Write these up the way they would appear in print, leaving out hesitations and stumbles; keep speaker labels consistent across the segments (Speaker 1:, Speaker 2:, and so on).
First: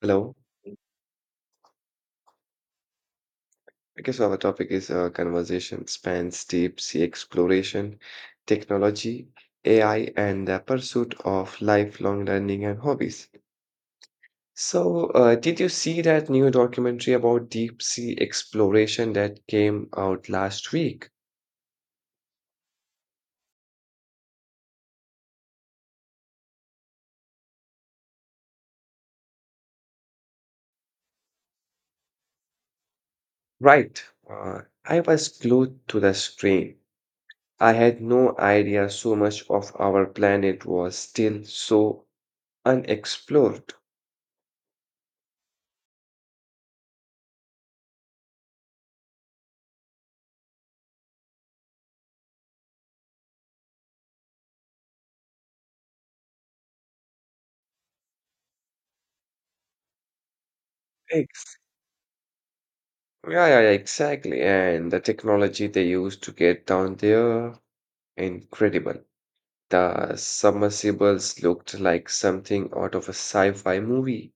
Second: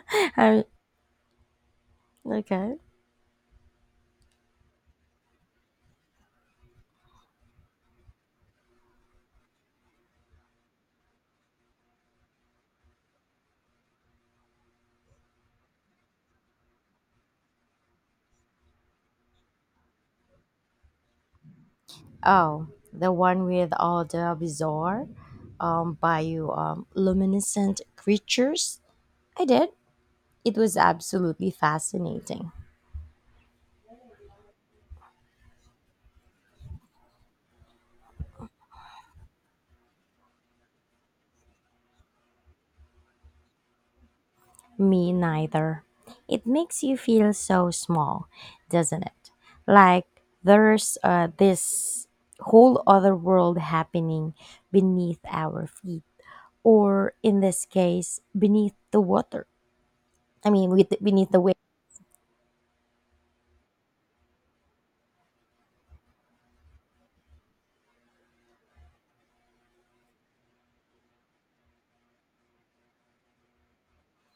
Speaker 1: Hello.
Speaker 2: I okay.
Speaker 1: I guess our topic is conversation spans deep sea exploration, technology, AI, and the pursuit of lifelong learning and hobbies. So, did you see that new documentary about deep sea exploration that came out last week?
Speaker 2: Oh, the one with all the bizarre, bio luminescent creatures. I did. It was absolutely fascinating.
Speaker 1: Right. I was glued to the screen. I had no idea so much of our planet was still so unexplored.
Speaker 2: Me neither. It makes you feel so small, doesn't it? Like there's this whole other world happening beneath our feet, or in this case, beneath the water. I mean, beneath the waves.
Speaker 1: Yeah, yeah, yeah, exactly. And the technology they used to get down there, incredible. The submersibles looked like something out of a sci-fi movie.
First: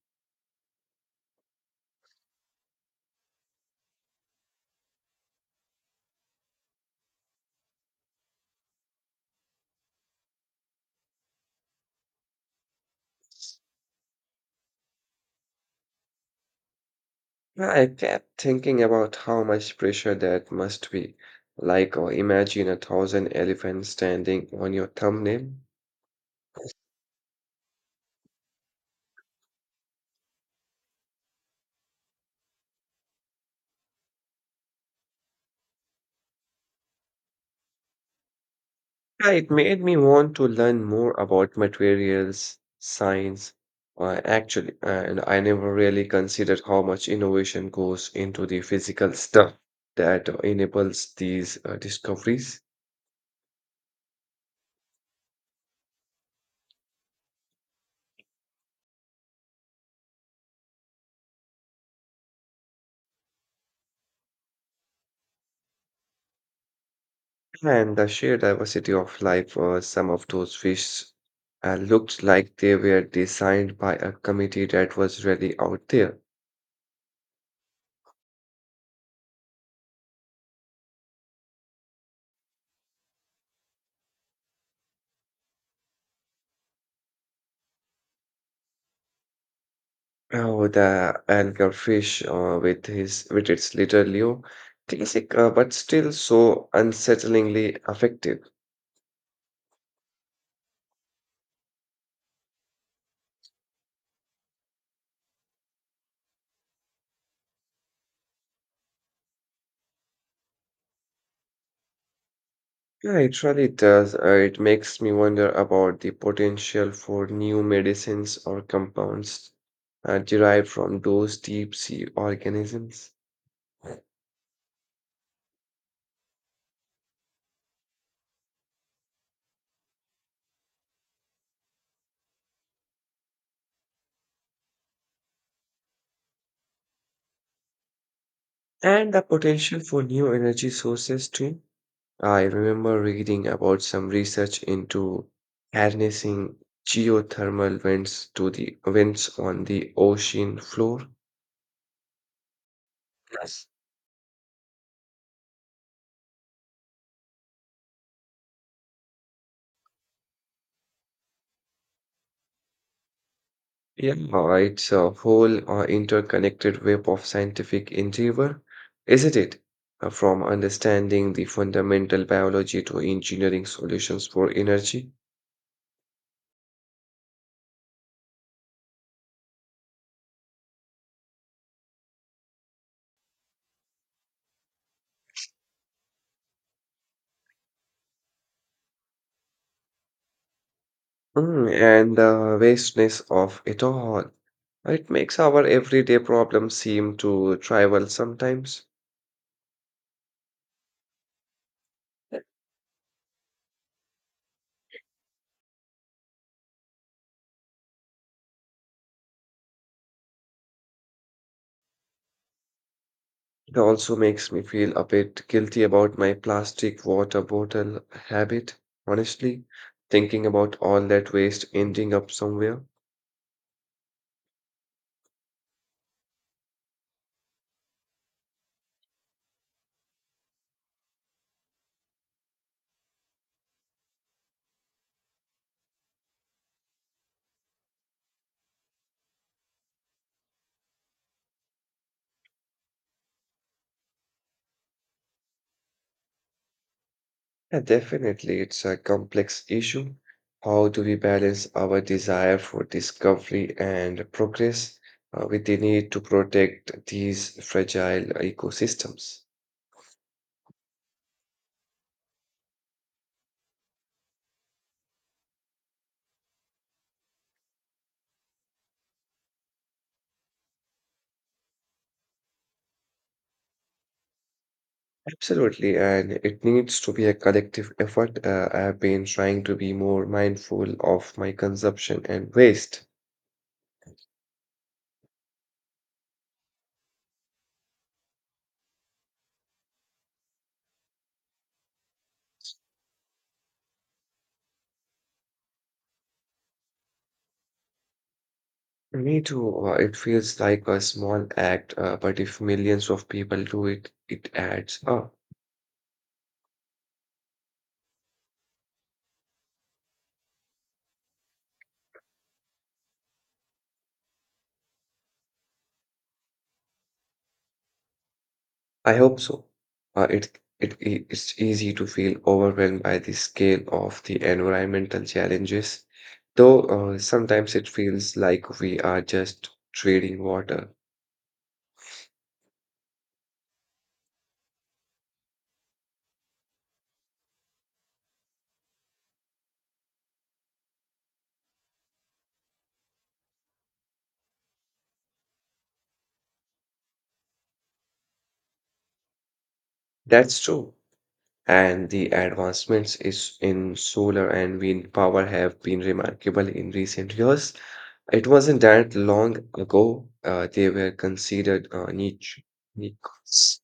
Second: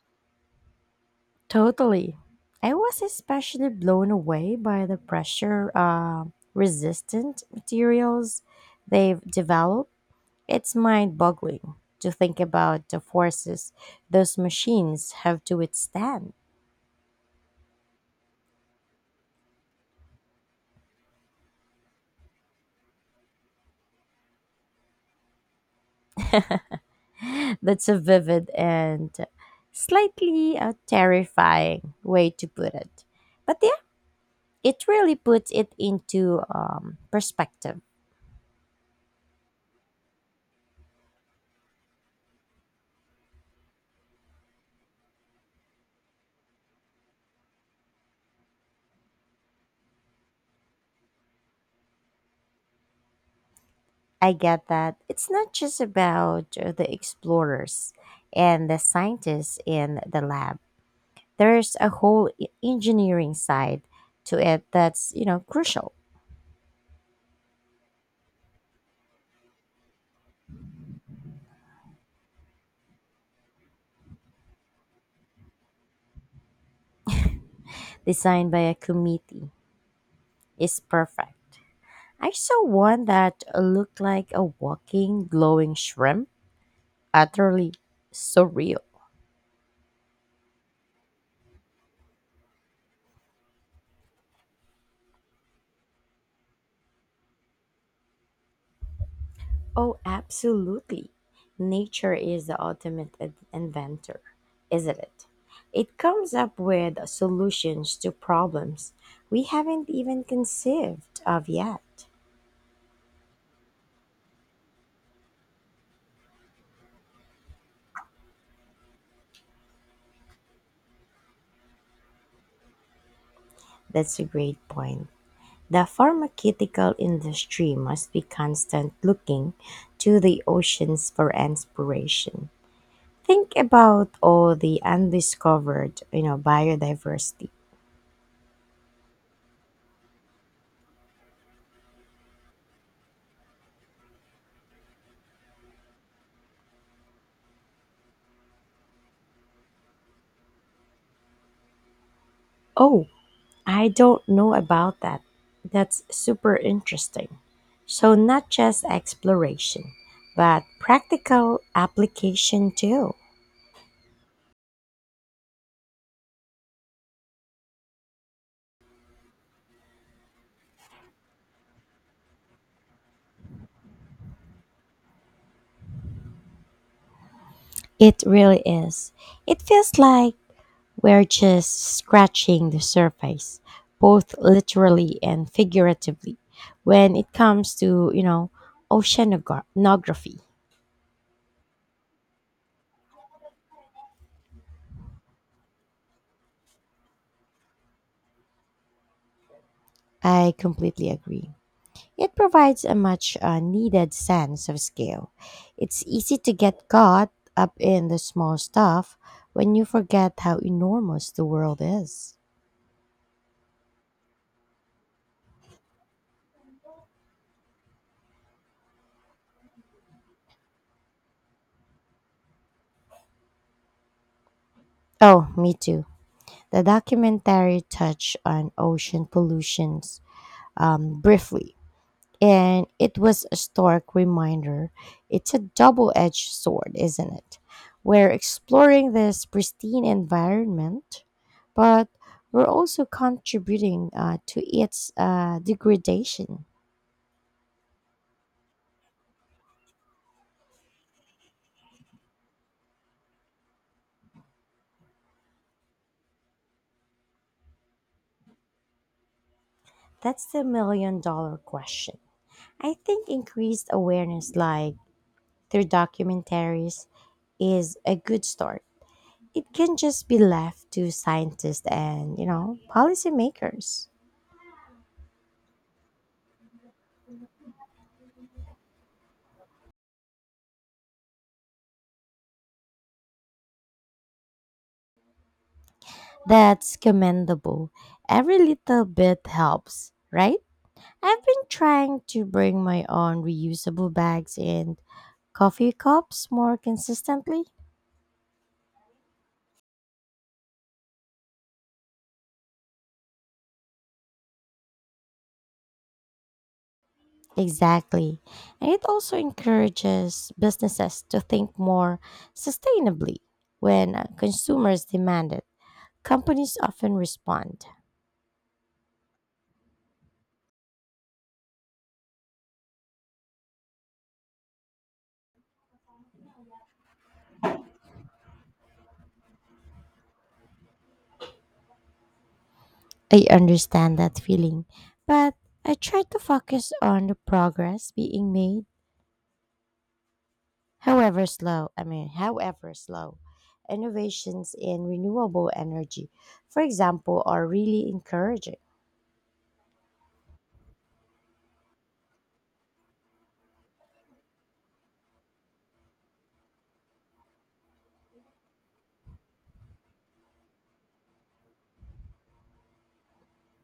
Speaker 2: Totally. I was especially blown away by the pressure resistant materials they've developed. It's mind boggling to think about the forces those machines have to withstand.
Speaker 1: Yeah, I kept thinking about how much pressure that must be. Like, or imagine a thousand elephants standing on your thumbnail.
Speaker 2: That's a vivid and slightly terrifying way to put it. But yeah, it really puts it into perspective.
Speaker 1: Yeah, it made me want to learn more about materials science. Actually, and I never really considered how much innovation goes into the physical stuff that enables these discoveries
Speaker 2: I get that. It's not just about the explorers and the scientists in the lab. There's a whole engineering side to it that's crucial.
Speaker 1: and the sheer diversity of life. Some of those fish looked like they were designed by a committee that was really out there.
Speaker 2: Designed by a committee is perfect. I saw one that looked like a walking glowing shrimp, utterly surreal.
Speaker 1: Oh, the anglerfish with its little lure, classic, but still so unsettlingly effective.
Speaker 2: Oh, absolutely. Nature is the ultimate inventor, isn't it? It comes up with solutions to problems we haven't even conceived of yet.
Speaker 1: Yeah, it really does. It makes me wonder about the potential for new medicines or compounds derived from those deep sea organisms,
Speaker 2: That's a great point. The pharmaceutical industry must be constant looking to the oceans for inspiration. Think about all the undiscovered biodiversity.
Speaker 1: and the potential for new energy sources too. I remember reading about some research into harnessing geothermal vents to the vents on the ocean floor.
Speaker 2: Oh,
Speaker 1: Yes.
Speaker 2: I don't know about that. That's super interesting. So, not just exploration, but practical application too.
Speaker 1: Yeah, it's a whole interconnected web of scientific endeavor, isn't it? From understanding the fundamental biology to engineering solutions for energy.
Speaker 2: It really is. It feels like we're just scratching the surface, both literally and figuratively, when it comes to oceanography.
Speaker 1: Mm, and the vastness of it all. It makes our everyday problems seem to trivial sometimes.
Speaker 2: I completely agree. It provides a much needed sense of scale. It's easy to get caught up in the small stuff when you forget how enormous the world is.
Speaker 1: It also makes me feel a bit guilty about my plastic water bottle habit. Honestly, thinking about all that waste ending up somewhere,
Speaker 2: Oh, me too. The documentary touched on ocean pollutions briefly, and it was a stark reminder. It's a double edged sword, isn't it? We're exploring this pristine environment, but we're also contributing to its degradation.
Speaker 1: yeah, definitely it's a complex issue. How do we balance our desire for discovery and progress with the need to protect these fragile ecosystems?
Speaker 2: That's the million dollar question. I think increased awareness, like through documentaries, is a good start. It can just be left to scientists and policymakers.
Speaker 1: Absolutely, and it needs to be a collective effort. I have been trying to be more mindful of my consumption and waste.
Speaker 2: That's commendable. Every little bit helps, right? I've been trying to bring my own reusable bags and coffee cups more consistently.
Speaker 1: Me too. It feels like a small act, but if millions of people do it, it adds up.
Speaker 2: Exactly. And it also encourages businesses to think more sustainably when consumers demand it. Companies often respond.
Speaker 1: I hope so. It's easy to feel overwhelmed by the scale of the environmental challenges, though sometimes it feels like we are just trading water.
Speaker 2: I understand that feeling, but I try to focus on the progress being made however slow, innovations in renewable energy, for example, are really encouraging.
Speaker 1: That's true. And the advancements is in solar and wind power have been remarkable in recent years. It wasn't that long ago they were considered niches.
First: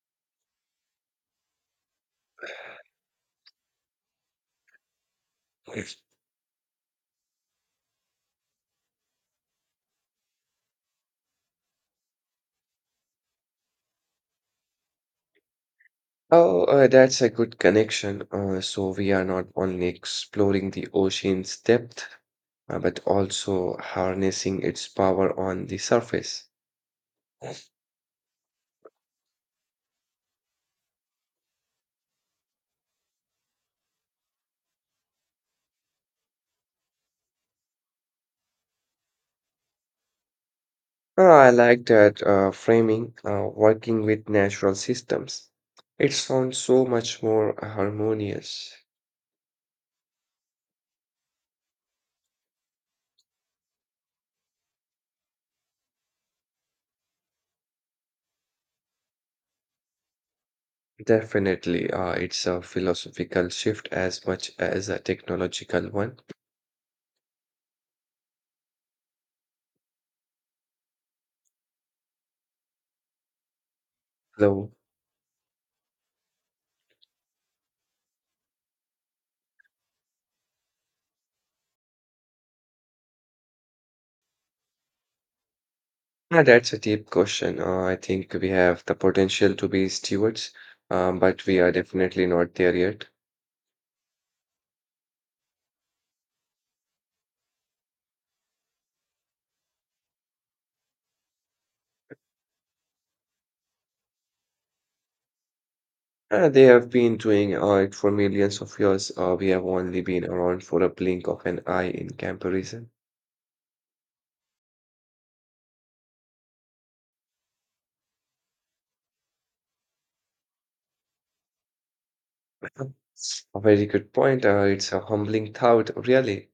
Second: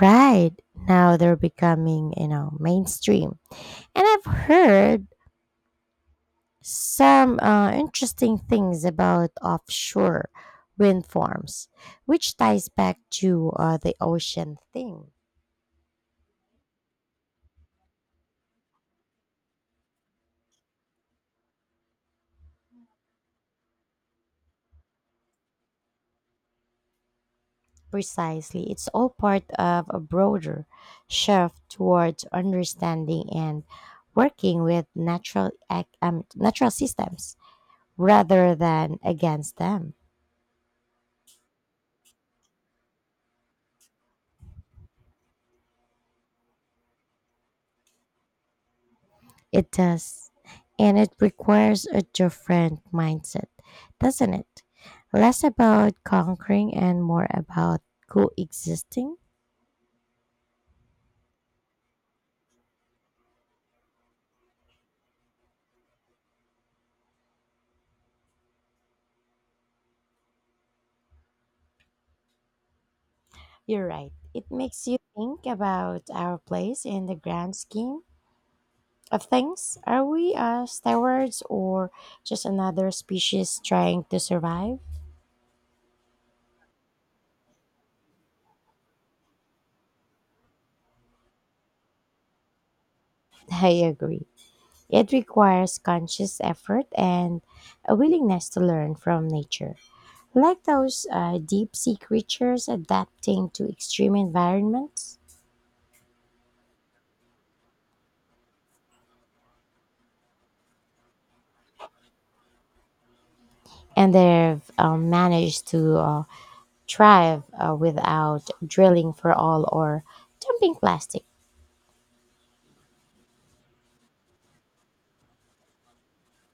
Speaker 2: Right now, they're becoming mainstream. And I've heard some interesting things about offshore wind farms, which ties back to the ocean thing.
Speaker 1: Oh, that's a good connection. So we are not only exploring the ocean's depth, but also harnessing its power on the surface.
Speaker 2: Precisely. It's all part of a broader shift towards understanding and working with natural systems rather than against them.
Speaker 1: I like that framing, working with natural systems. It sounds so much more harmonious.
Speaker 2: It does. And it requires a different mindset, doesn't it? Less about conquering and more about coexisting.
Speaker 1: Definitely, it's a philosophical shift as much as a technological one.
Speaker 2: You're right. It
Speaker 1: Hello.
Speaker 2: makes you think about our place in the grand scheme of things. Are we stewards or just another species trying to survive?
Speaker 1: Yeah, that's a deep question. I think we have the potential to be stewards, but we are definitely not there yet.
Speaker 2: I agree. It requires conscious effort and a willingness to learn from nature. Like those deep sea creatures adapting to extreme environments,
Speaker 1: They have been doing it for millions of years. We have only been around for a blink of an eye in comparison.
Speaker 2: and they've managed to thrive without drilling for oil or dumping plastic.
Speaker 1: A very good point. It's a humbling thought, really.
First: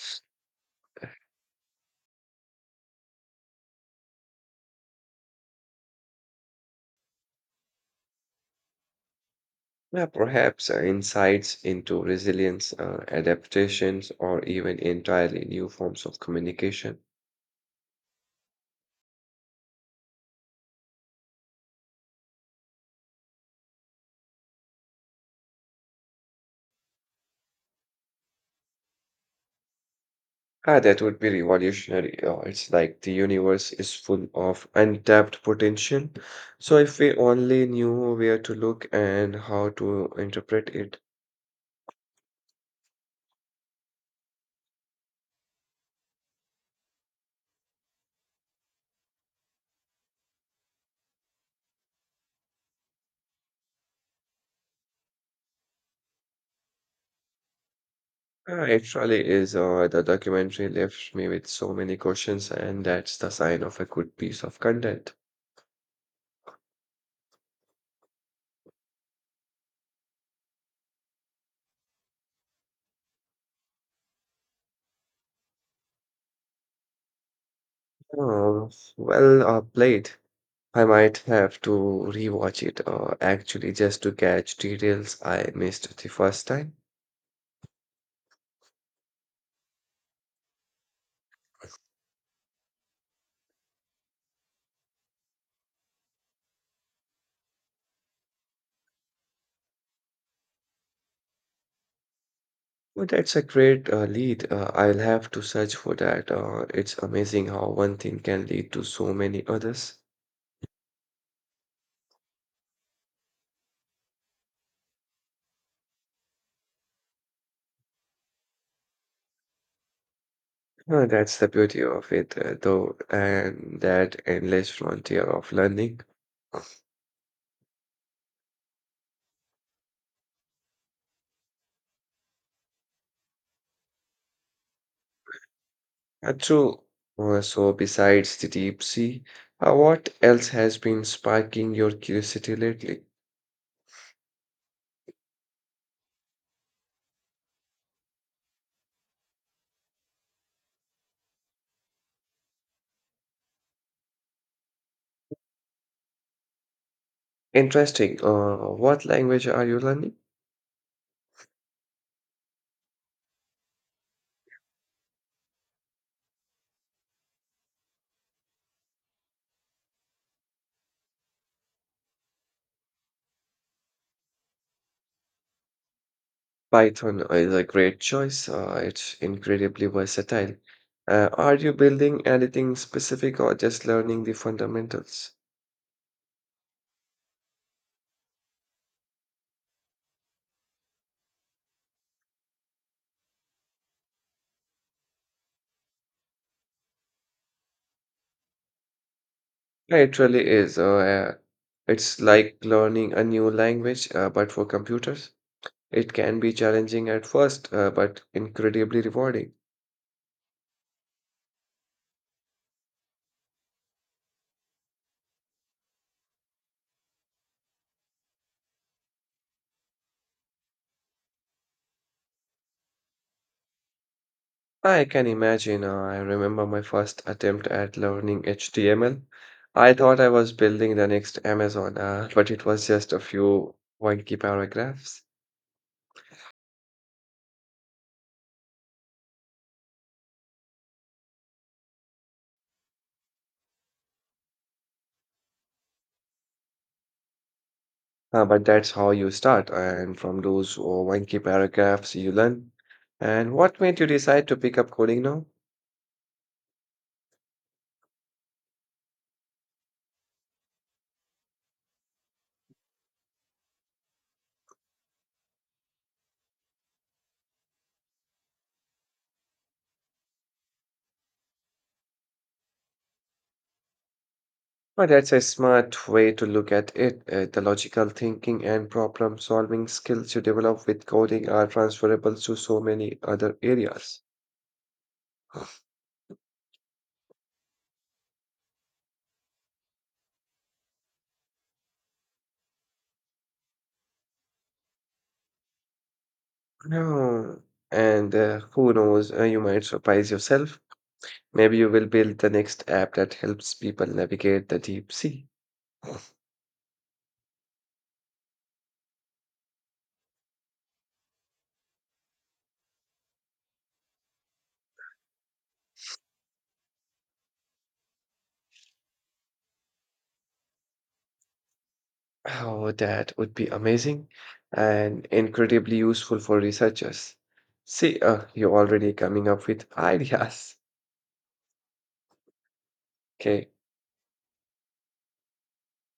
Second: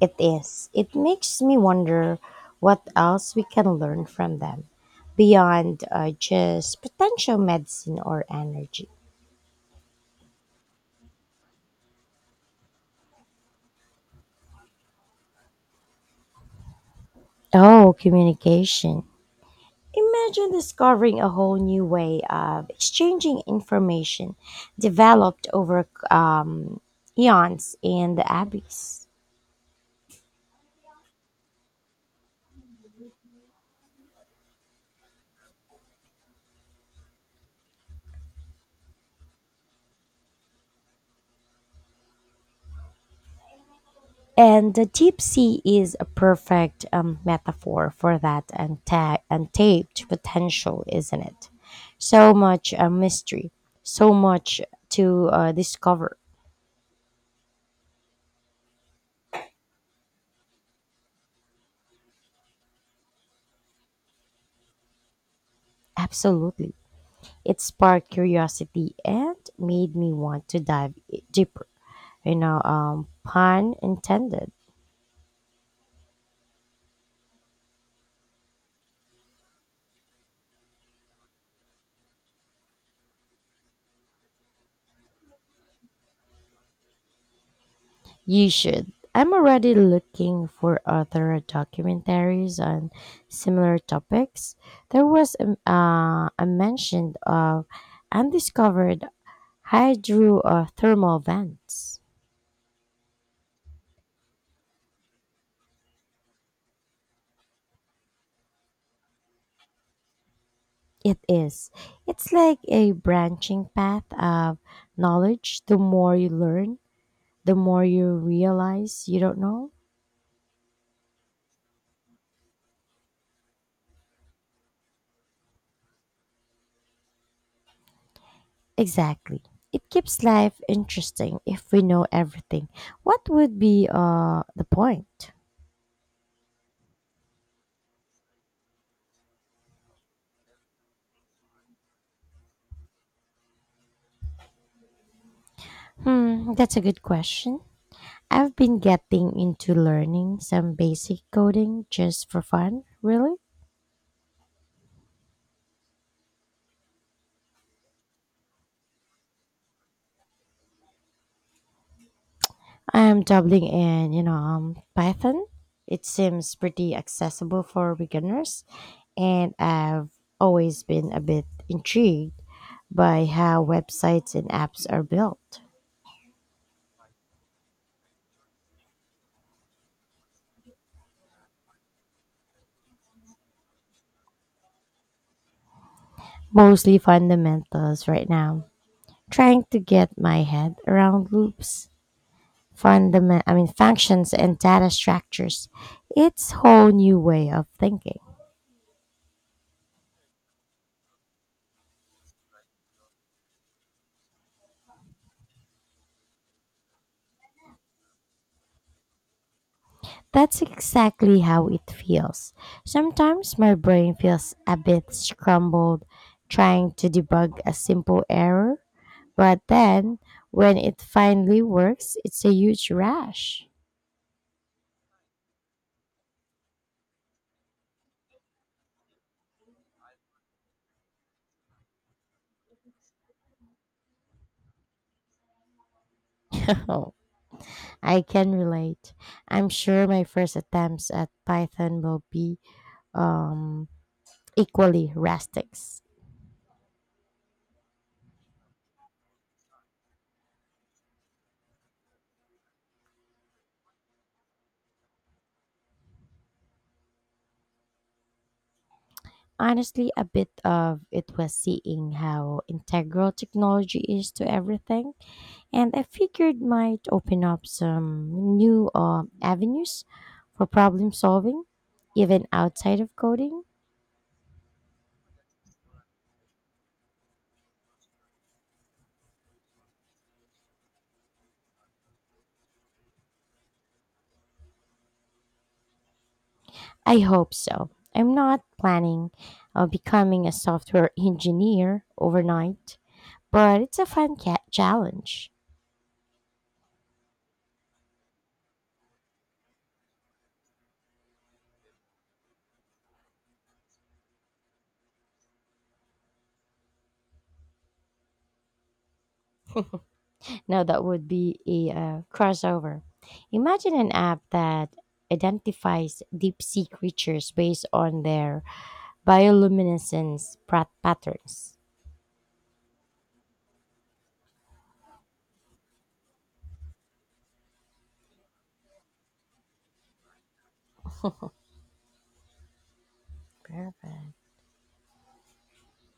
Speaker 2: It is. It makes me wonder what else we can learn from them beyond just potential medicine or energy.
Speaker 1: Yeah, perhaps insights into resilience, adaptations, or even entirely new forms of communication.
Speaker 2: Oh, communication. Imagine discovering a whole new way of exchanging information developed over eons in the abyss.
Speaker 1: Ah, that would be revolutionary. It's like the universe is full of untapped potential. So if we only knew where to look and how to interpret it,
Speaker 2: And the deep sea is a perfect metaphor for that untapped potential, isn't it? So much mystery, so much to discover.
Speaker 1: ah, it really is. The documentary left me with so many questions, and that's the sign of a good piece of content.
Speaker 2: Absolutely. It sparked curiosity and made me want to dive deeper, pun intended.
Speaker 1: Oh, well played. I might have to rewatch it actually just to catch details I missed the first time.
Speaker 2: You should. I'm already looking for other documentaries on similar topics. There was a mention of undiscovered hydrothermal vents.
Speaker 1: Well, that's a great lead. I'll have to search for that. It's amazing how one thing can lead to so many others.
Speaker 2: It is. It's like a branching path of knowledge. The more you learn, the more you realize you don't know.
Speaker 1: That's the beauty of it, though, and that endless frontier of learning.
Speaker 2: Exactly. It keeps life interesting if we know everything. What would be the point?
Speaker 1: True. So, besides the deep sea, what else has been sparking your curiosity lately?
Speaker 2: Hmm, that's a good question. I've been getting into learning some basic coding just for fun, really.
Speaker 1: Interesting. What language are you learning?
Speaker 2: I am dabbling in Python. It seems pretty accessible for beginners, and I've always been a bit intrigued by how websites and apps are built.
Speaker 1: Python is a great choice. It's incredibly versatile. Are you building anything specific or just learning the fundamentals?
Speaker 2: Mostly fundamentals right now, trying to get my head around loops fundament I mean functions and data structures. It's whole new way of thinking.
Speaker 1: Yeah, it really is. It's like learning a new language, but for computers. It can be challenging at first, but incredibly rewarding.
Speaker 2: That's exactly how it feels. Sometimes my brain feels a bit scrambled trying to debug a simple error, but then when it finally works, it's a huge rush.
Speaker 1: I can imagine. I remember my first attempt at learning HTML. I thought I was building the next Amazon, but it was just a few wonky paragraphs.
Speaker 2: Oh, I can relate. I'm sure my first attempts at Python will be um, equally rustic.
Speaker 1: But that's how you start, and from those wonky paragraphs you learn. And what made you decide to pick up coding now?
Speaker 2: Honestly, a bit of it was seeing how integral technology is to everything, and I figured might open up some new avenues for problem solving, even outside of coding.
Speaker 1: Well, that's a smart way to look at it. The logical thinking and problem solving skills you develop with coding are transferable to so many other areas.
Speaker 2: I hope so. I'm not planning on becoming a software engineer overnight, but it's a fun challenge.
Speaker 1: No. And who knows, you might surprise yourself. Maybe you will build the next app that helps people navigate the deep sea.
Speaker 2: Now that would be a crossover. Imagine an app that identifies deep sea creatures based on their bioluminescence patterns.
Speaker 1: Oh, that would be amazing and incredibly useful for researchers. See, you're already coming up with ideas. Okay.
Speaker 2: Perfect.